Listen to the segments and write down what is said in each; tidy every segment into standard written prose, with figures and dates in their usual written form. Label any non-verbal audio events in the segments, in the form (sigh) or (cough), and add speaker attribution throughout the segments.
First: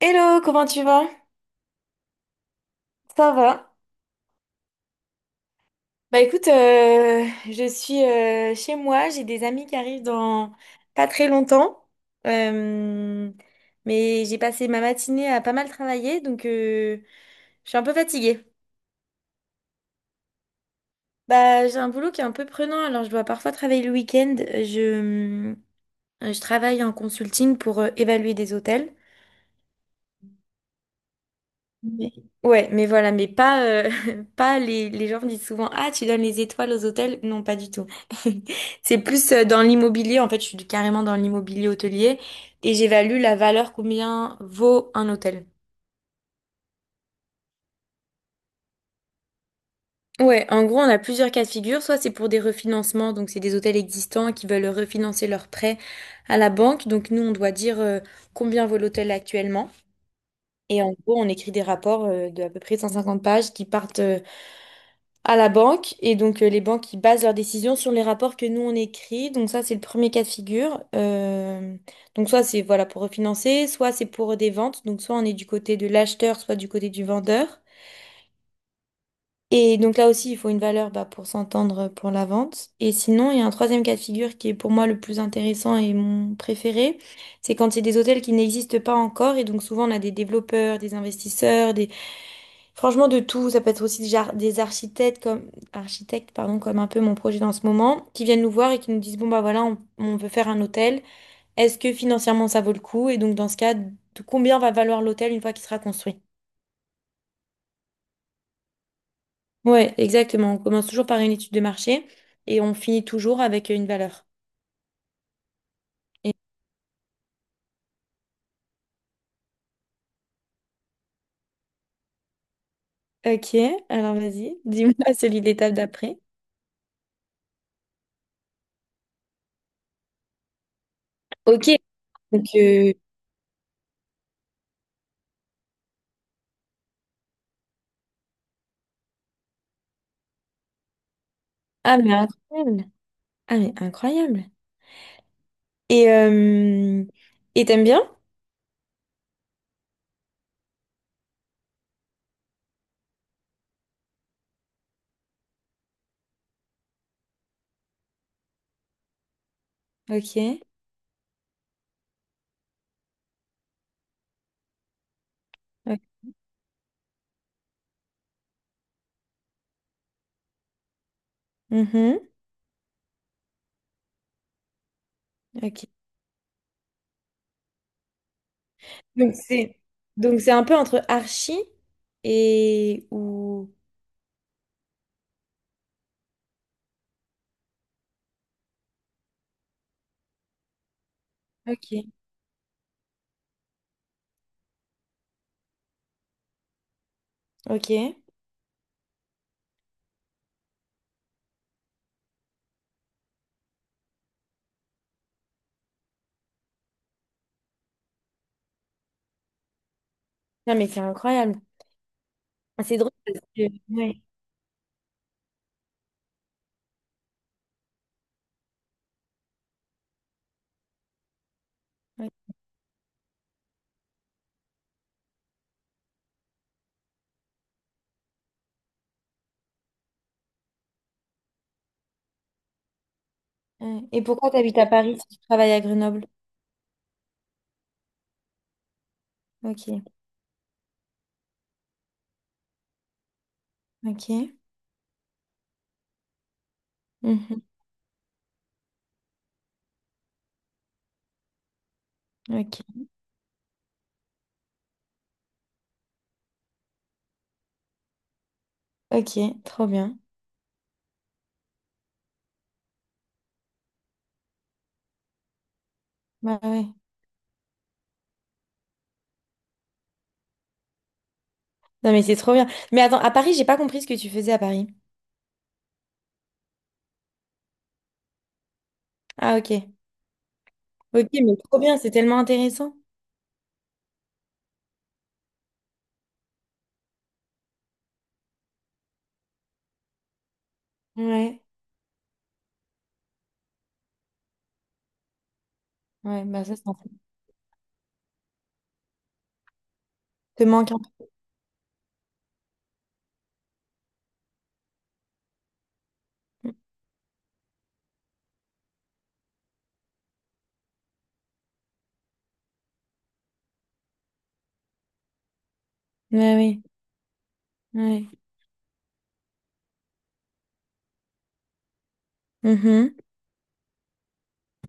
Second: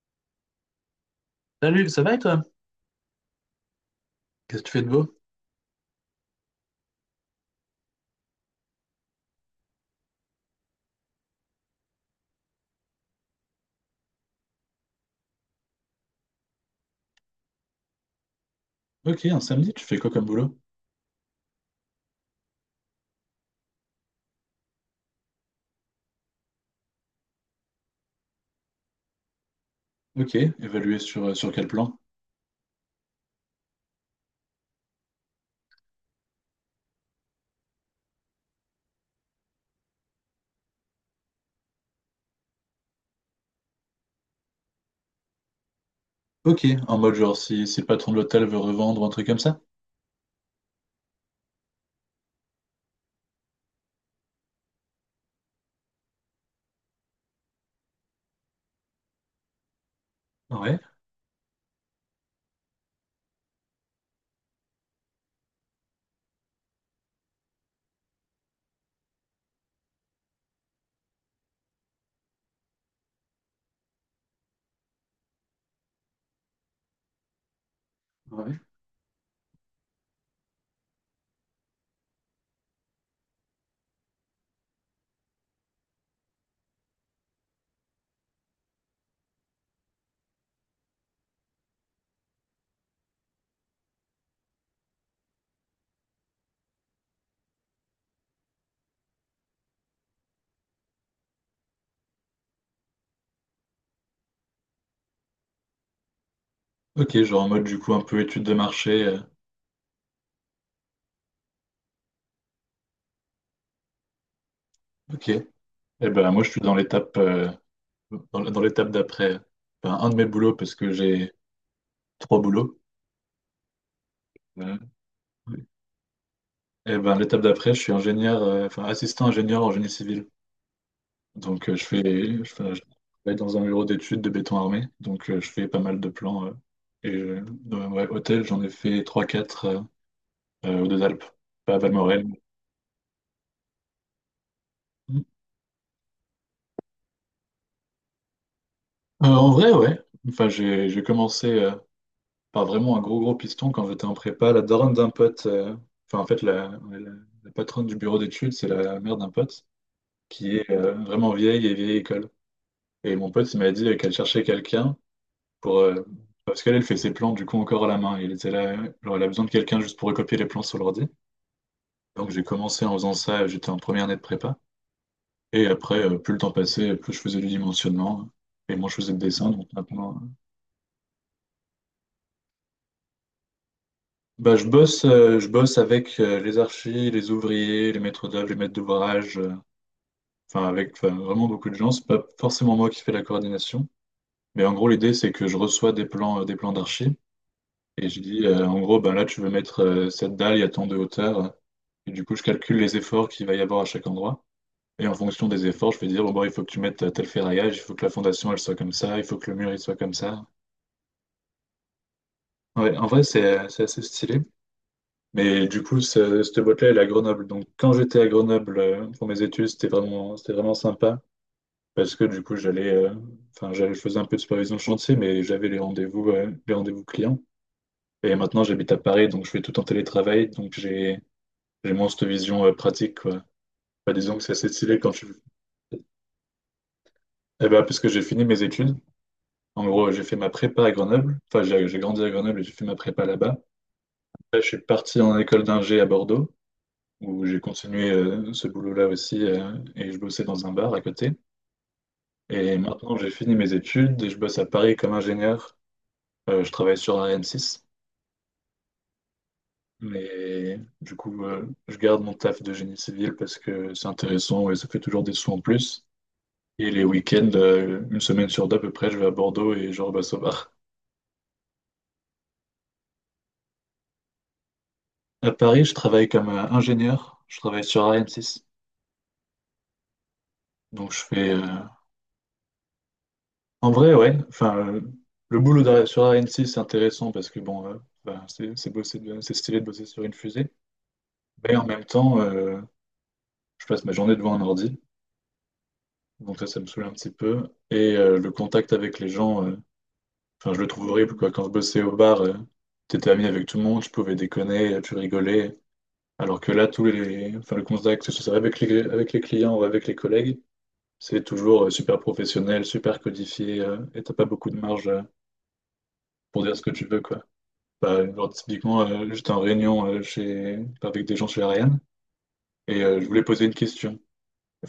Speaker 1: Hello, comment tu vas?
Speaker 2: Salut, ça va et toi?
Speaker 1: Ça va?
Speaker 2: Qu'est-ce que tu fais de beau?
Speaker 1: Bah écoute, je suis chez moi, j'ai des amis qui arrivent dans pas très longtemps. Euh, mais j'ai passé ma matinée à pas mal travailler, donc je suis un peu fatiguée.
Speaker 2: Ok, un samedi, tu fais quoi comme boulot?
Speaker 1: Bah j'ai un boulot qui est un peu prenant, alors je dois parfois travailler le week-end. Je travaille en consulting pour évaluer des hôtels.
Speaker 2: Ok, évalué sur, sur quel plan?
Speaker 1: Mais- Ouais, mais voilà, mais pas, (laughs) pas les, les gens me disent souvent, ah, tu donnes les étoiles aux hôtels. Non, pas du tout. (laughs) C'est plus dans l'immobilier. En fait, je suis carrément dans l'immobilier hôtelier et j'évalue la valeur combien vaut un hôtel.
Speaker 2: Ok, en mode genre si le patron de l'hôtel veut revendre ou un truc comme ça?
Speaker 1: Ouais, en gros, on a plusieurs cas de figure. Soit c'est pour des refinancements, donc c'est des hôtels existants qui veulent refinancer leurs prêts à la banque. Donc nous, on doit dire combien vaut l'hôtel actuellement.
Speaker 2: Ouais,
Speaker 1: Et en gros, on écrit des rapports de à peu près 150 pages qui partent à la banque. Et donc, les banques, ils basent leurs décisions sur les rapports que nous, on écrit. Donc, ça, c'est le premier cas de figure. Donc, soit c'est voilà, pour refinancer, soit c'est pour des ventes. Donc, soit on est du côté de l'acheteur, soit du côté du vendeur.
Speaker 2: ouais.
Speaker 1: Et donc, là aussi, il faut une valeur bah, pour s'entendre pour la vente. Et sinon, il y a un troisième cas de figure qui est pour moi le plus intéressant et mon préféré. C'est quand c'est des hôtels qui n'existent pas encore. Et donc, souvent, on a des développeurs, des investisseurs, des franchement, de tout, ça peut être aussi des architectes comme architectes, pardon, comme un peu mon projet dans ce moment, qui viennent nous voir et qui nous disent, bon bah voilà, on veut faire un hôtel. Est-ce que financièrement ça vaut le coup? Et donc dans ce cas, de combien va valoir l'hôtel une fois qu'il sera construit?
Speaker 2: Ok, genre en mode du coup un peu étude de marché.
Speaker 1: Ouais, exactement. On commence toujours par une étude de marché et on finit toujours avec une valeur.
Speaker 2: Ok. Eh ben
Speaker 1: Et-
Speaker 2: moi je suis dans l'étape dans l'étape d'après. Enfin, un de mes boulots parce que j'ai trois boulots.
Speaker 1: Ok, alors vas-y,
Speaker 2: Euh,
Speaker 1: dis-moi (laughs) celui de
Speaker 2: Ouais.
Speaker 1: l'étape d'après.
Speaker 2: Eh ben l'étape d'après, je suis ingénieur, enfin assistant ingénieur en génie civil. Donc,
Speaker 1: Ok, donc
Speaker 2: je travaille dans un bureau d'études de béton armé. Donc, je fais pas mal de plans. Et dans, ouais, hôtel, j'en ai fait trois quatre aux Deux Alpes, à
Speaker 1: ah mais
Speaker 2: Valmorel.
Speaker 1: incroyable. Ah mais incroyable. Et euh, et t'aimes bien?
Speaker 2: En vrai, ouais. Enfin, j'ai commencé par vraiment un gros, gros piston quand j'étais en prépa. La daronne d'un pote, enfin, en fait, ouais, la patronne du bureau d'études, c'est la mère d'un pote qui
Speaker 1: Ok.
Speaker 2: est vraiment vieille et vieille école. Et mon pote, il m'a dit qu'elle cherchait quelqu'un pour,
Speaker 1: Ok.
Speaker 2: parce qu'elle fait ses plans du coup encore à la main. Il était là, genre, elle a besoin de quelqu'un juste pour recopier les plans sur l'ordi.
Speaker 1: Mhm.
Speaker 2: Donc j'ai commencé en faisant ça, j'étais en première année de prépa. Et
Speaker 1: Ok.
Speaker 2: après, plus le temps passait, plus je faisais du dimensionnement. Et moi, je faisais le
Speaker 1: Donc
Speaker 2: dessin. Donc
Speaker 1: c'est
Speaker 2: maintenant,
Speaker 1: donc c'est un peu entre archi et ou
Speaker 2: bah, je bosse avec les archis, les ouvriers, les maîtres d'œuvre, les maîtres d'ouvrage. Enfin, avec, enfin, vraiment beaucoup de gens. C'est
Speaker 1: ok.
Speaker 2: pas forcément moi qui fais la coordination. Mais en gros, l'idée, c'est que je reçois des plans d'archi.
Speaker 1: Ok.
Speaker 2: Et je dis, en gros, ben là, tu veux mettre cette dalle, il y a tant de hauteur. Et du coup, je calcule les efforts qu'il va y avoir à chaque endroit. Et en fonction des efforts, je vais dire, oh, bon, bah, il faut que tu mettes tel ferraillage, il faut que la fondation, elle soit comme ça, il faut que le mur, il soit comme ça.
Speaker 1: Non mais c'est incroyable.
Speaker 2: Ouais,
Speaker 1: C'est
Speaker 2: en
Speaker 1: drôle
Speaker 2: vrai,
Speaker 1: parce que
Speaker 2: c'est assez
Speaker 1: ouais.
Speaker 2: stylé. Mais du coup, cette boîte-là, elle est à Grenoble. Donc, quand j'étais à Grenoble pour mes études, c'était vraiment sympa. Parce que du coup, j'allais, enfin, j'allais, je faisais un peu de supervision de chantier, mais j'avais les rendez-vous clients. Et maintenant, j'habite à Paris, donc je fais tout en télétravail. Donc, j'ai moins cette vision, pratique, quoi.
Speaker 1: Ok.
Speaker 2: Bah,
Speaker 1: Et
Speaker 2: disons que
Speaker 1: pourquoi
Speaker 2: c'est
Speaker 1: tu
Speaker 2: assez
Speaker 1: habites à
Speaker 2: stylé quand
Speaker 1: Paris
Speaker 2: tu,
Speaker 1: si tu travailles à Grenoble?
Speaker 2: eh ben, puisque j'ai fini mes études, en
Speaker 1: Ok.
Speaker 2: gros, j'ai fait ma prépa à Grenoble. Enfin, j'ai grandi à Grenoble et j'ai fait ma prépa là-bas.
Speaker 1: Ok.
Speaker 2: Après, je suis parti en école d'ingé à Bordeaux, où j'ai
Speaker 1: Mhm.
Speaker 2: continué ce boulot-là aussi, et je bossais dans un bar à côté. Et
Speaker 1: Ok.
Speaker 2: maintenant, j'ai fini mes études et je bosse à Paris comme ingénieur. Je travaille sur Ariane 6,
Speaker 1: Ok. Trop bien.
Speaker 2: mais du coup, je garde mon taf de génie civil parce que c'est intéressant et ça fait toujours des sous en plus.
Speaker 1: Bah ouais.
Speaker 2: Et les week-ends, une semaine sur deux à peu près, je vais à Bordeaux et je rebosse au bar.
Speaker 1: Non mais c'est trop bien. Mais attends, à Paris, j'ai pas compris ce que tu faisais à Paris.
Speaker 2: À Paris, je travaille comme ingénieur. Je travaille sur Ariane 6.
Speaker 1: Ah ok.
Speaker 2: Donc, je
Speaker 1: Ok,
Speaker 2: fais.
Speaker 1: mais trop bien, c'est tellement intéressant.
Speaker 2: En vrai, ouais. Enfin, le boulot sur Ariane 6, c'est intéressant parce que, bon, ben, c'est stylé de bosser sur une fusée.
Speaker 1: Ouais.
Speaker 2: Mais en même temps, je passe ma journée devant un ordi.
Speaker 1: Ouais.
Speaker 2: Donc,
Speaker 1: Bah
Speaker 2: ça,
Speaker 1: ça,
Speaker 2: ça me
Speaker 1: ça
Speaker 2: saoule un petit peu. Et le contact avec les gens,
Speaker 1: te
Speaker 2: enfin, je le
Speaker 1: manque un
Speaker 2: trouve horrible, quoi. Quand je bossais au bar, t'étais ami avec tout le monde, tu pouvais déconner, tu rigolais. Alors que
Speaker 1: peu.
Speaker 2: là, enfin, le contact, que ce soit avec les clients ou avec les collègues, c'est toujours super professionnel, super codifié, et t'as pas beaucoup de marge
Speaker 1: Ouais,
Speaker 2: pour dire ce
Speaker 1: oui.
Speaker 2: que tu veux, quoi. Bah,
Speaker 1: Ouais.
Speaker 2: genre, typiquement, j'étais en réunion chez... avec des gens chez Ariane, et je voulais poser une question.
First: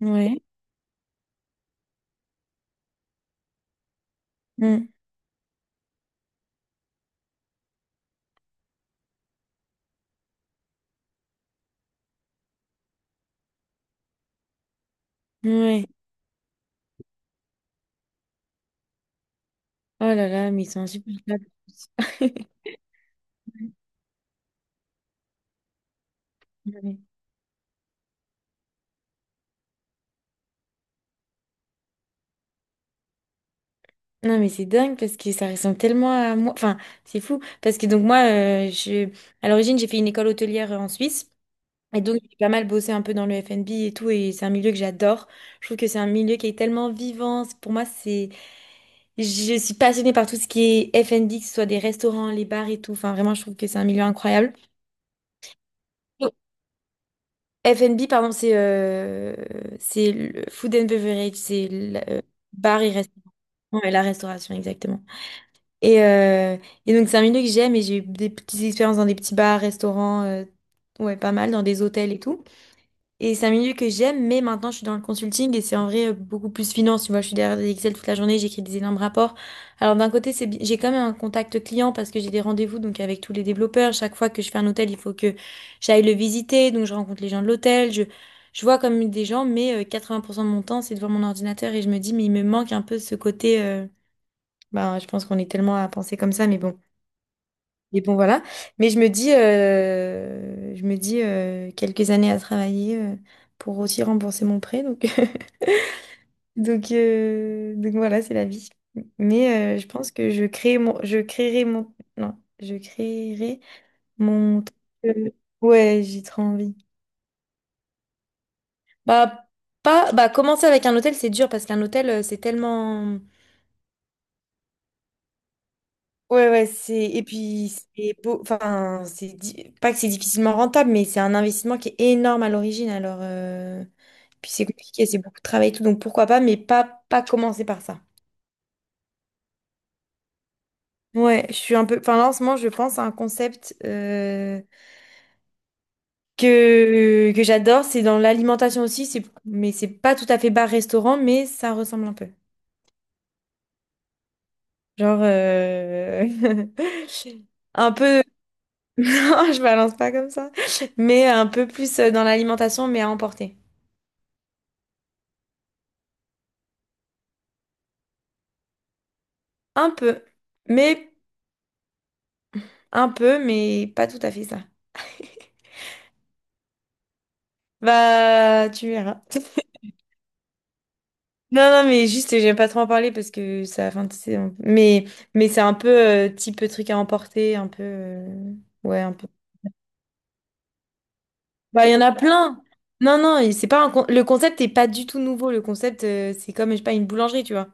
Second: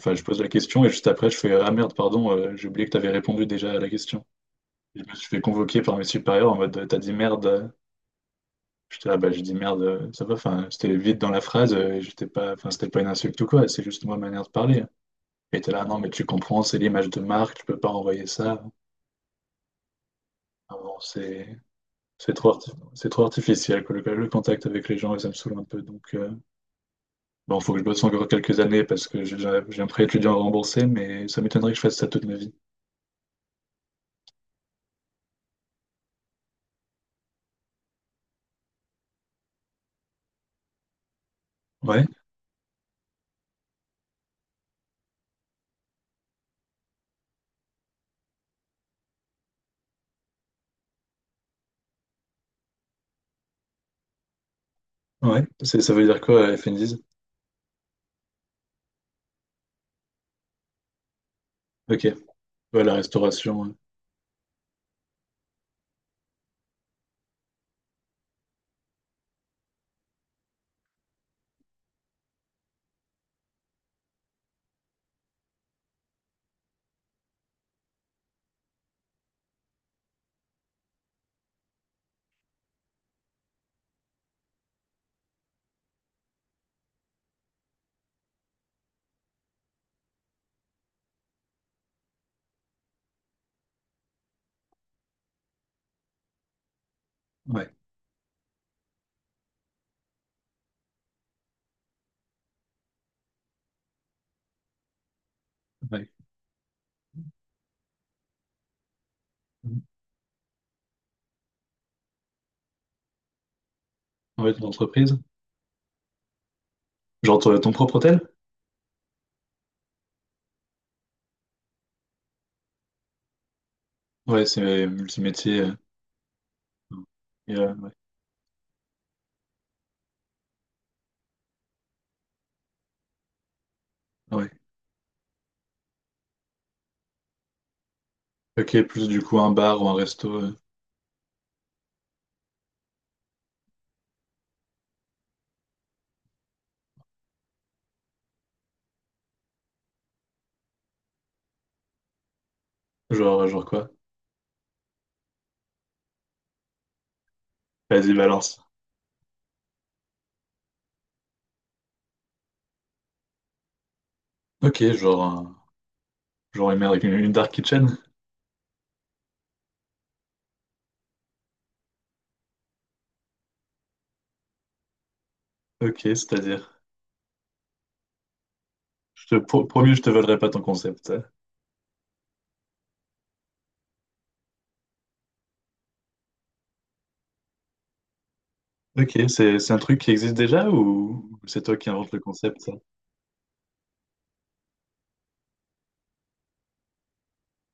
Speaker 1: Mhm.
Speaker 2: je
Speaker 1: Ouais.
Speaker 2: pose la question, et juste après, je fais «Ah merde, pardon, j'ai oublié que t'avais répondu déjà à la question».
Speaker 1: Mm.
Speaker 2: Je me suis fait convoquer par mes supérieurs en mode «T'as dit merde». J'étais là, bah, j'ai dit «Merde, ça va». Enfin, c'était vite dans la phrase, et j'étais pas... Enfin, c'était pas une insulte ou quoi, c'est juste moi, ma manière de parler. Et t'es là
Speaker 1: Ouais.
Speaker 2: «Non, mais tu comprends, c'est l'image de marque, tu peux pas envoyer ça».
Speaker 1: Oh là là, mais ils
Speaker 2: Ah
Speaker 1: sont
Speaker 2: bon,
Speaker 1: insupportables.
Speaker 2: c'est... C'est trop,
Speaker 1: (laughs)
Speaker 2: c'est trop artificiel, que le contact avec les gens, et ça me saoule un peu. Donc,
Speaker 1: Ouais.
Speaker 2: bon, faut que je bosse encore quelques années parce que j'ai un prêt étudiant à rembourser, mais ça m'étonnerait que je fasse ça toute ma vie.
Speaker 1: Non, mais c'est dingue parce que ça ressemble tellement à moi. Enfin, c'est fou. Parce que donc, moi, je... à l'origine, j'ai fait une école hôtelière en Suisse. Et
Speaker 2: Ouais,
Speaker 1: donc, j'ai pas mal bossé un peu dans le F&B et tout. Et c'est un milieu que j'adore. Je trouve que c'est un milieu qui est tellement vivant. Pour moi, c'est. Je suis passionnée par tout ce qui est F&B, que ce soit des restaurants, les bars et tout. Enfin, vraiment, je trouve que c'est un milieu incroyable.
Speaker 2: ouais. Ça veut dire quoi, FNDIS?
Speaker 1: F&B, pardon, c'est le food and beverage, c'est le
Speaker 2: Ok.
Speaker 1: bar
Speaker 2: Ouais,
Speaker 1: et
Speaker 2: la
Speaker 1: restaurant.
Speaker 2: restauration.
Speaker 1: Ouais, la restauration, exactement. Et, euh, et donc, c'est un milieu que j'aime et j'ai eu des petites expériences dans des petits bars, restaurants, ouais, pas mal, dans des hôtels et tout. Et c'est un milieu que j'aime, mais maintenant je suis dans le consulting et c'est en vrai beaucoup plus finance. Tu vois, je suis derrière des Excel toute la journée, j'écris des énormes rapports. Alors d'un côté, j'ai quand même un contact client parce que j'ai des rendez-vous donc avec tous les développeurs. Chaque fois que je fais un hôtel, il faut que j'aille le visiter, donc je rencontre les gens de l'hôtel, je vois comme des gens, mais 80% de mon temps c'est devant mon ordinateur et je me dis mais il me manque un peu ce côté. Ben, je pense qu'on est tellement à penser comme ça, mais bon.
Speaker 2: Ouais,
Speaker 1: Mais bon, voilà. Mais je me dis quelques années à travailler pour aussi rembourser mon prêt. Donc, (laughs)
Speaker 2: ouais.
Speaker 1: donc voilà, c'est la vie. Mais je pense que je créerai mon, non, je créerai
Speaker 2: Ouais,
Speaker 1: mon.
Speaker 2: ton entreprise.
Speaker 1: Euh, ouais, j'ai trop envie.
Speaker 2: Genre ton propre hôtel?
Speaker 1: Bah, pas, bah, commencer avec un hôtel, c'est dur parce qu'un hôtel, c'est tellement.
Speaker 2: Ouais, c'est multimétier.
Speaker 1: Et
Speaker 2: Et,
Speaker 1: puis,
Speaker 2: euh, ouais.
Speaker 1: c'est beau, enfin, c'est, di- pas que c'est difficilement rentable, mais c'est un investissement qui est énorme à l'origine, alors,
Speaker 2: Ouais.
Speaker 1: puis c'est compliqué, c'est beaucoup de travail et tout, donc pourquoi pas, pas commencer par ça.
Speaker 2: Ok, plus du coup un bar ou un resto.
Speaker 1: Ouais, je suis un peu, enfin, là, en ce moment, je pense à un concept, que j'adore, c'est dans l'alimentation aussi, mais c'est pas tout à fait bar-restaurant, mais ça ressemble un peu.
Speaker 2: Genre, genre quoi?
Speaker 1: Genre, (laughs) un
Speaker 2: Vas-y,
Speaker 1: peu
Speaker 2: balance.
Speaker 1: (laughs) non, je balance pas comme ça. Mais un peu plus dans l'alimentation, mais à emporter.
Speaker 2: Ok, genre, genre une dark kitchen.
Speaker 1: Un peu. Mais un peu, mais pas tout à fait ça.
Speaker 2: Ok, c'est-à-dire.
Speaker 1: Bah, tu verras.
Speaker 2: Je te,
Speaker 1: (laughs)
Speaker 2: promis, je te volerai pas ton concept.
Speaker 1: Non, non, mais juste, j'aime pas trop en parler parce que ça, enfin, tu sais, mais c'est un peu type truc à emporter, un peu, ouais,
Speaker 2: Ok,
Speaker 1: un peu.
Speaker 2: c'est un truc qui existe déjà ou c'est toi
Speaker 1: Bah,
Speaker 2: qui
Speaker 1: il y en
Speaker 2: inventes
Speaker 1: a
Speaker 2: le concept,
Speaker 1: plein.
Speaker 2: ça?
Speaker 1: Non, non, et c'est pas un con- le concept est pas du tout nouveau. Le concept, c'est comme, je sais pas, une boulangerie, tu vois.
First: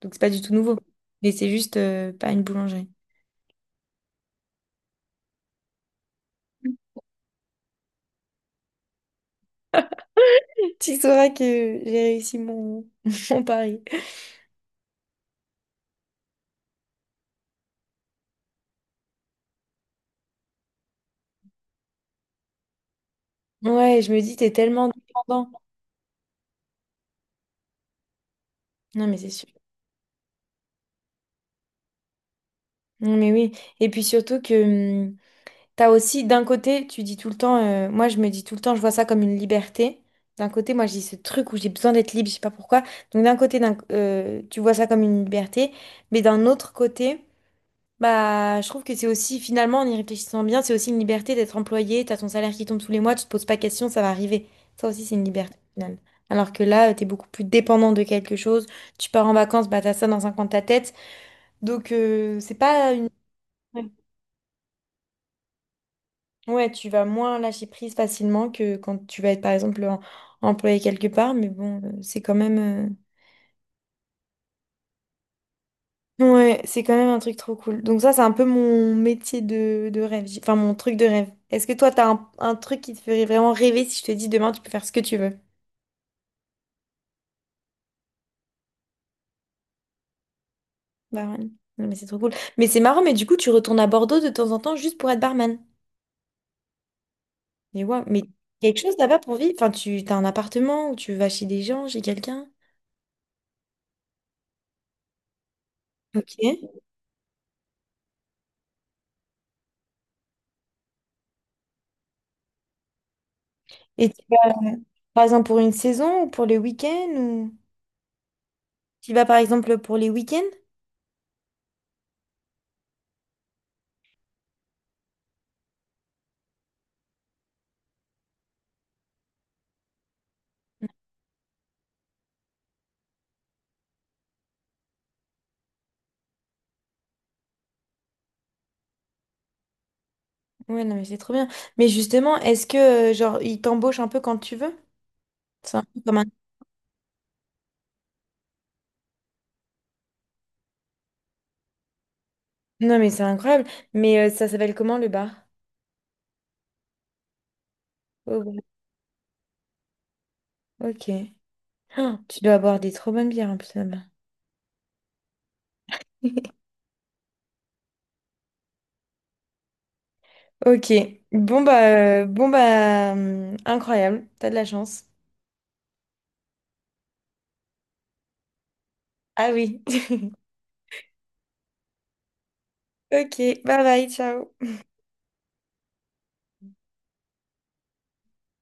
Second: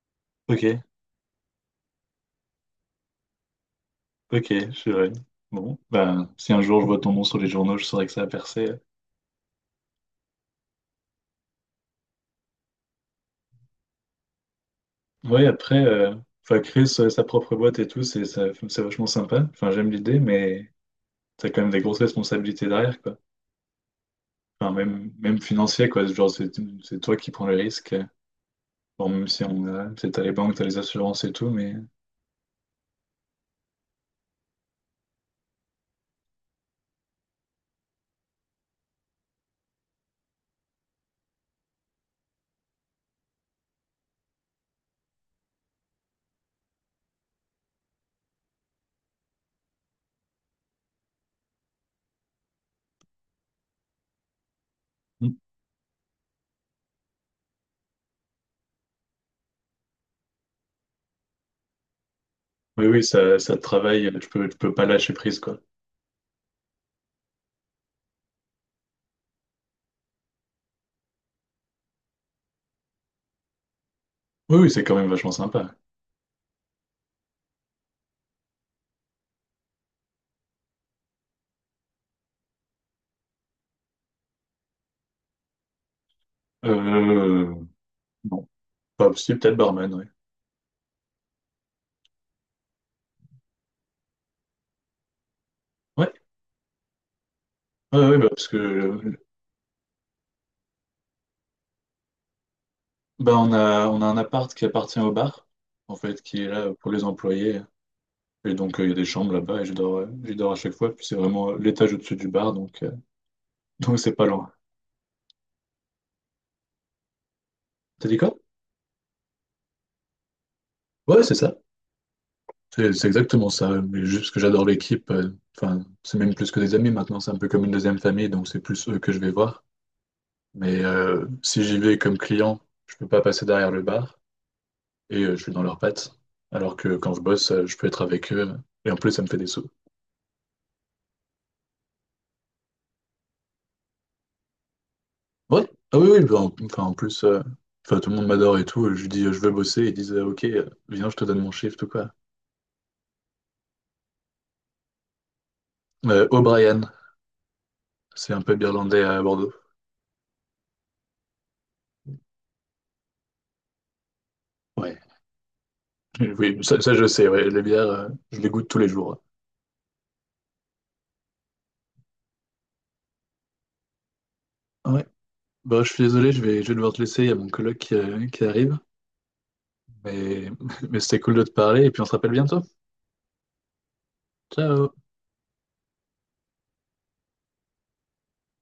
Speaker 1: Donc c'est pas du tout
Speaker 2: Ok,
Speaker 1: nouveau. Mais c'est juste pas une boulangerie.
Speaker 2: ok, je suis vrai. Bon, ben, si un jour je vois ton nom sur les journaux, je saurais que ça a percé.
Speaker 1: Tu sauras que j'ai réussi mon, (laughs) mon pari.
Speaker 2: Oui, après, enfin, créer sa propre boîte et tout, c'est vachement sympa. Enfin, j'aime l'idée, mais t'as quand même des grosses responsabilités derrière, quoi.
Speaker 1: Ouais, je me dis, t'es
Speaker 2: Enfin,
Speaker 1: tellement
Speaker 2: même, même
Speaker 1: dépendant.
Speaker 2: financier, quoi. Genre, c'est toi qui prends le risque.
Speaker 1: Non,
Speaker 2: Bon,
Speaker 1: mais
Speaker 2: même
Speaker 1: c'est
Speaker 2: si
Speaker 1: sûr.
Speaker 2: on a, c'est t'as les banques, t'as les assurances et tout, mais
Speaker 1: Non, mais oui. Et puis surtout que t'as aussi, d'un côté, tu dis tout le temps, moi je me dis tout le temps, je vois ça comme une liberté. D'un côté, moi je dis ce truc où j'ai besoin d'être libre, je sais pas pourquoi. Donc d'un côté, tu vois ça comme une liberté. Mais d'un autre côté, bah, je trouve que c'est aussi, finalement, en y réfléchissant bien, c'est aussi une liberté d'être employé, t'as ton salaire qui tombe tous les mois, tu te poses pas question, ça va arriver. Ça aussi, c'est une
Speaker 2: Mm.
Speaker 1: liberté, au final. Alors que là, t'es beaucoup plus dépendant de quelque chose, tu pars en vacances, bah t'as ça dans un coin de ta tête. Donc, c'est
Speaker 2: Oui,
Speaker 1: pas
Speaker 2: oui,
Speaker 1: une...
Speaker 2: ça te travaille, tu peux pas lâcher prise, quoi.
Speaker 1: Ouais, tu vas moins lâcher prise facilement que quand tu vas être, par exemple, employé quelque part, mais bon, c'est quand même...
Speaker 2: Oui, oui, c'est quand même vachement sympa.
Speaker 1: Ouais, c'est quand même un truc trop cool. Donc ça, c'est un peu mon métier de rêve, enfin mon truc de rêve. Est-ce que toi, un truc qui te ferait vraiment rêver si je te dis demain, tu peux faire ce que tu veux?
Speaker 2: Euh, non, pas si, peut-être barman, oui.
Speaker 1: Barman. Non, mais c'est trop cool. Mais c'est marrant, mais du coup, tu retournes à Bordeaux de temps en temps juste pour être barman.
Speaker 2: Ouais,
Speaker 1: Mais
Speaker 2: ouais,
Speaker 1: ouais,
Speaker 2: ouais, ouais,
Speaker 1: mais
Speaker 2: bah, parce que
Speaker 1: quelque chose là-bas pour vivre. Enfin, tu t'as un appartement où tu vas chez des gens, chez quelqu'un.
Speaker 2: bah, on a un appart qui appartient au bar, en fait,
Speaker 1: Ok.
Speaker 2: qui est là pour les employés. Et donc, il y a des chambres là-bas et je dors, j'y dors à chaque fois. Puis c'est vraiment l'étage au-dessus du bar, donc
Speaker 1: Et
Speaker 2: c'est
Speaker 1: tu
Speaker 2: pas loin.
Speaker 1: vas, par exemple, pour une saison ou pour les week-ends ou...
Speaker 2: T'as dit quoi?
Speaker 1: Tu vas, par exemple, pour les week-ends?
Speaker 2: Ouais, c'est ça. C'est exactement ça. Mais juste parce que j'adore l'équipe, enfin, c'est même plus que des amis maintenant, c'est un peu comme une deuxième famille, donc c'est plus eux que je vais voir. Mais si j'y vais comme client, je peux pas passer derrière le bar. Et je suis dans leurs pattes. Alors que quand je bosse, je peux être avec eux et en plus, ça me fait des sous.
Speaker 1: Ouais, non, mais c'est trop bien. Mais justement, est-ce que, genre, ils t'embauchent un peu quand tu veux?
Speaker 2: Ouais,
Speaker 1: C'est un
Speaker 2: ah
Speaker 1: peu
Speaker 2: oui,
Speaker 1: comme
Speaker 2: oui,
Speaker 1: un-
Speaker 2: bah, enfin, en plus, enfin, tout le monde m'adore et tout. Je lui dis, je veux bosser. Ils disent, ok, viens, je te donne mon shift ou quoi.
Speaker 1: Non, mais c'est incroyable. Mais ça s'appelle comment le bar?
Speaker 2: O'Brien, c'est un
Speaker 1: Oh, bon,
Speaker 2: pub irlandais à Bordeaux.
Speaker 1: ok. Ah, tu dois boire des trop bonnes bières en plus là-bas.
Speaker 2: Ouais, (laughs) oui,
Speaker 1: (laughs)
Speaker 2: ça, je sais, ouais, les bières, je les goûte tous les jours.
Speaker 1: Ok. Bon, bah, incroyable. T'as de la
Speaker 2: Ouais,
Speaker 1: chance.
Speaker 2: bah, je suis désolé, je vais devoir te laisser. Il y a mon coloc qui arrive.
Speaker 1: Ah oui.
Speaker 2: Mais,
Speaker 1: (laughs)
Speaker 2: (laughs) mais c'était cool de te parler et puis on se rappelle bientôt.
Speaker 1: Ok. Bye bye. Ciao.
Speaker 2: Ciao!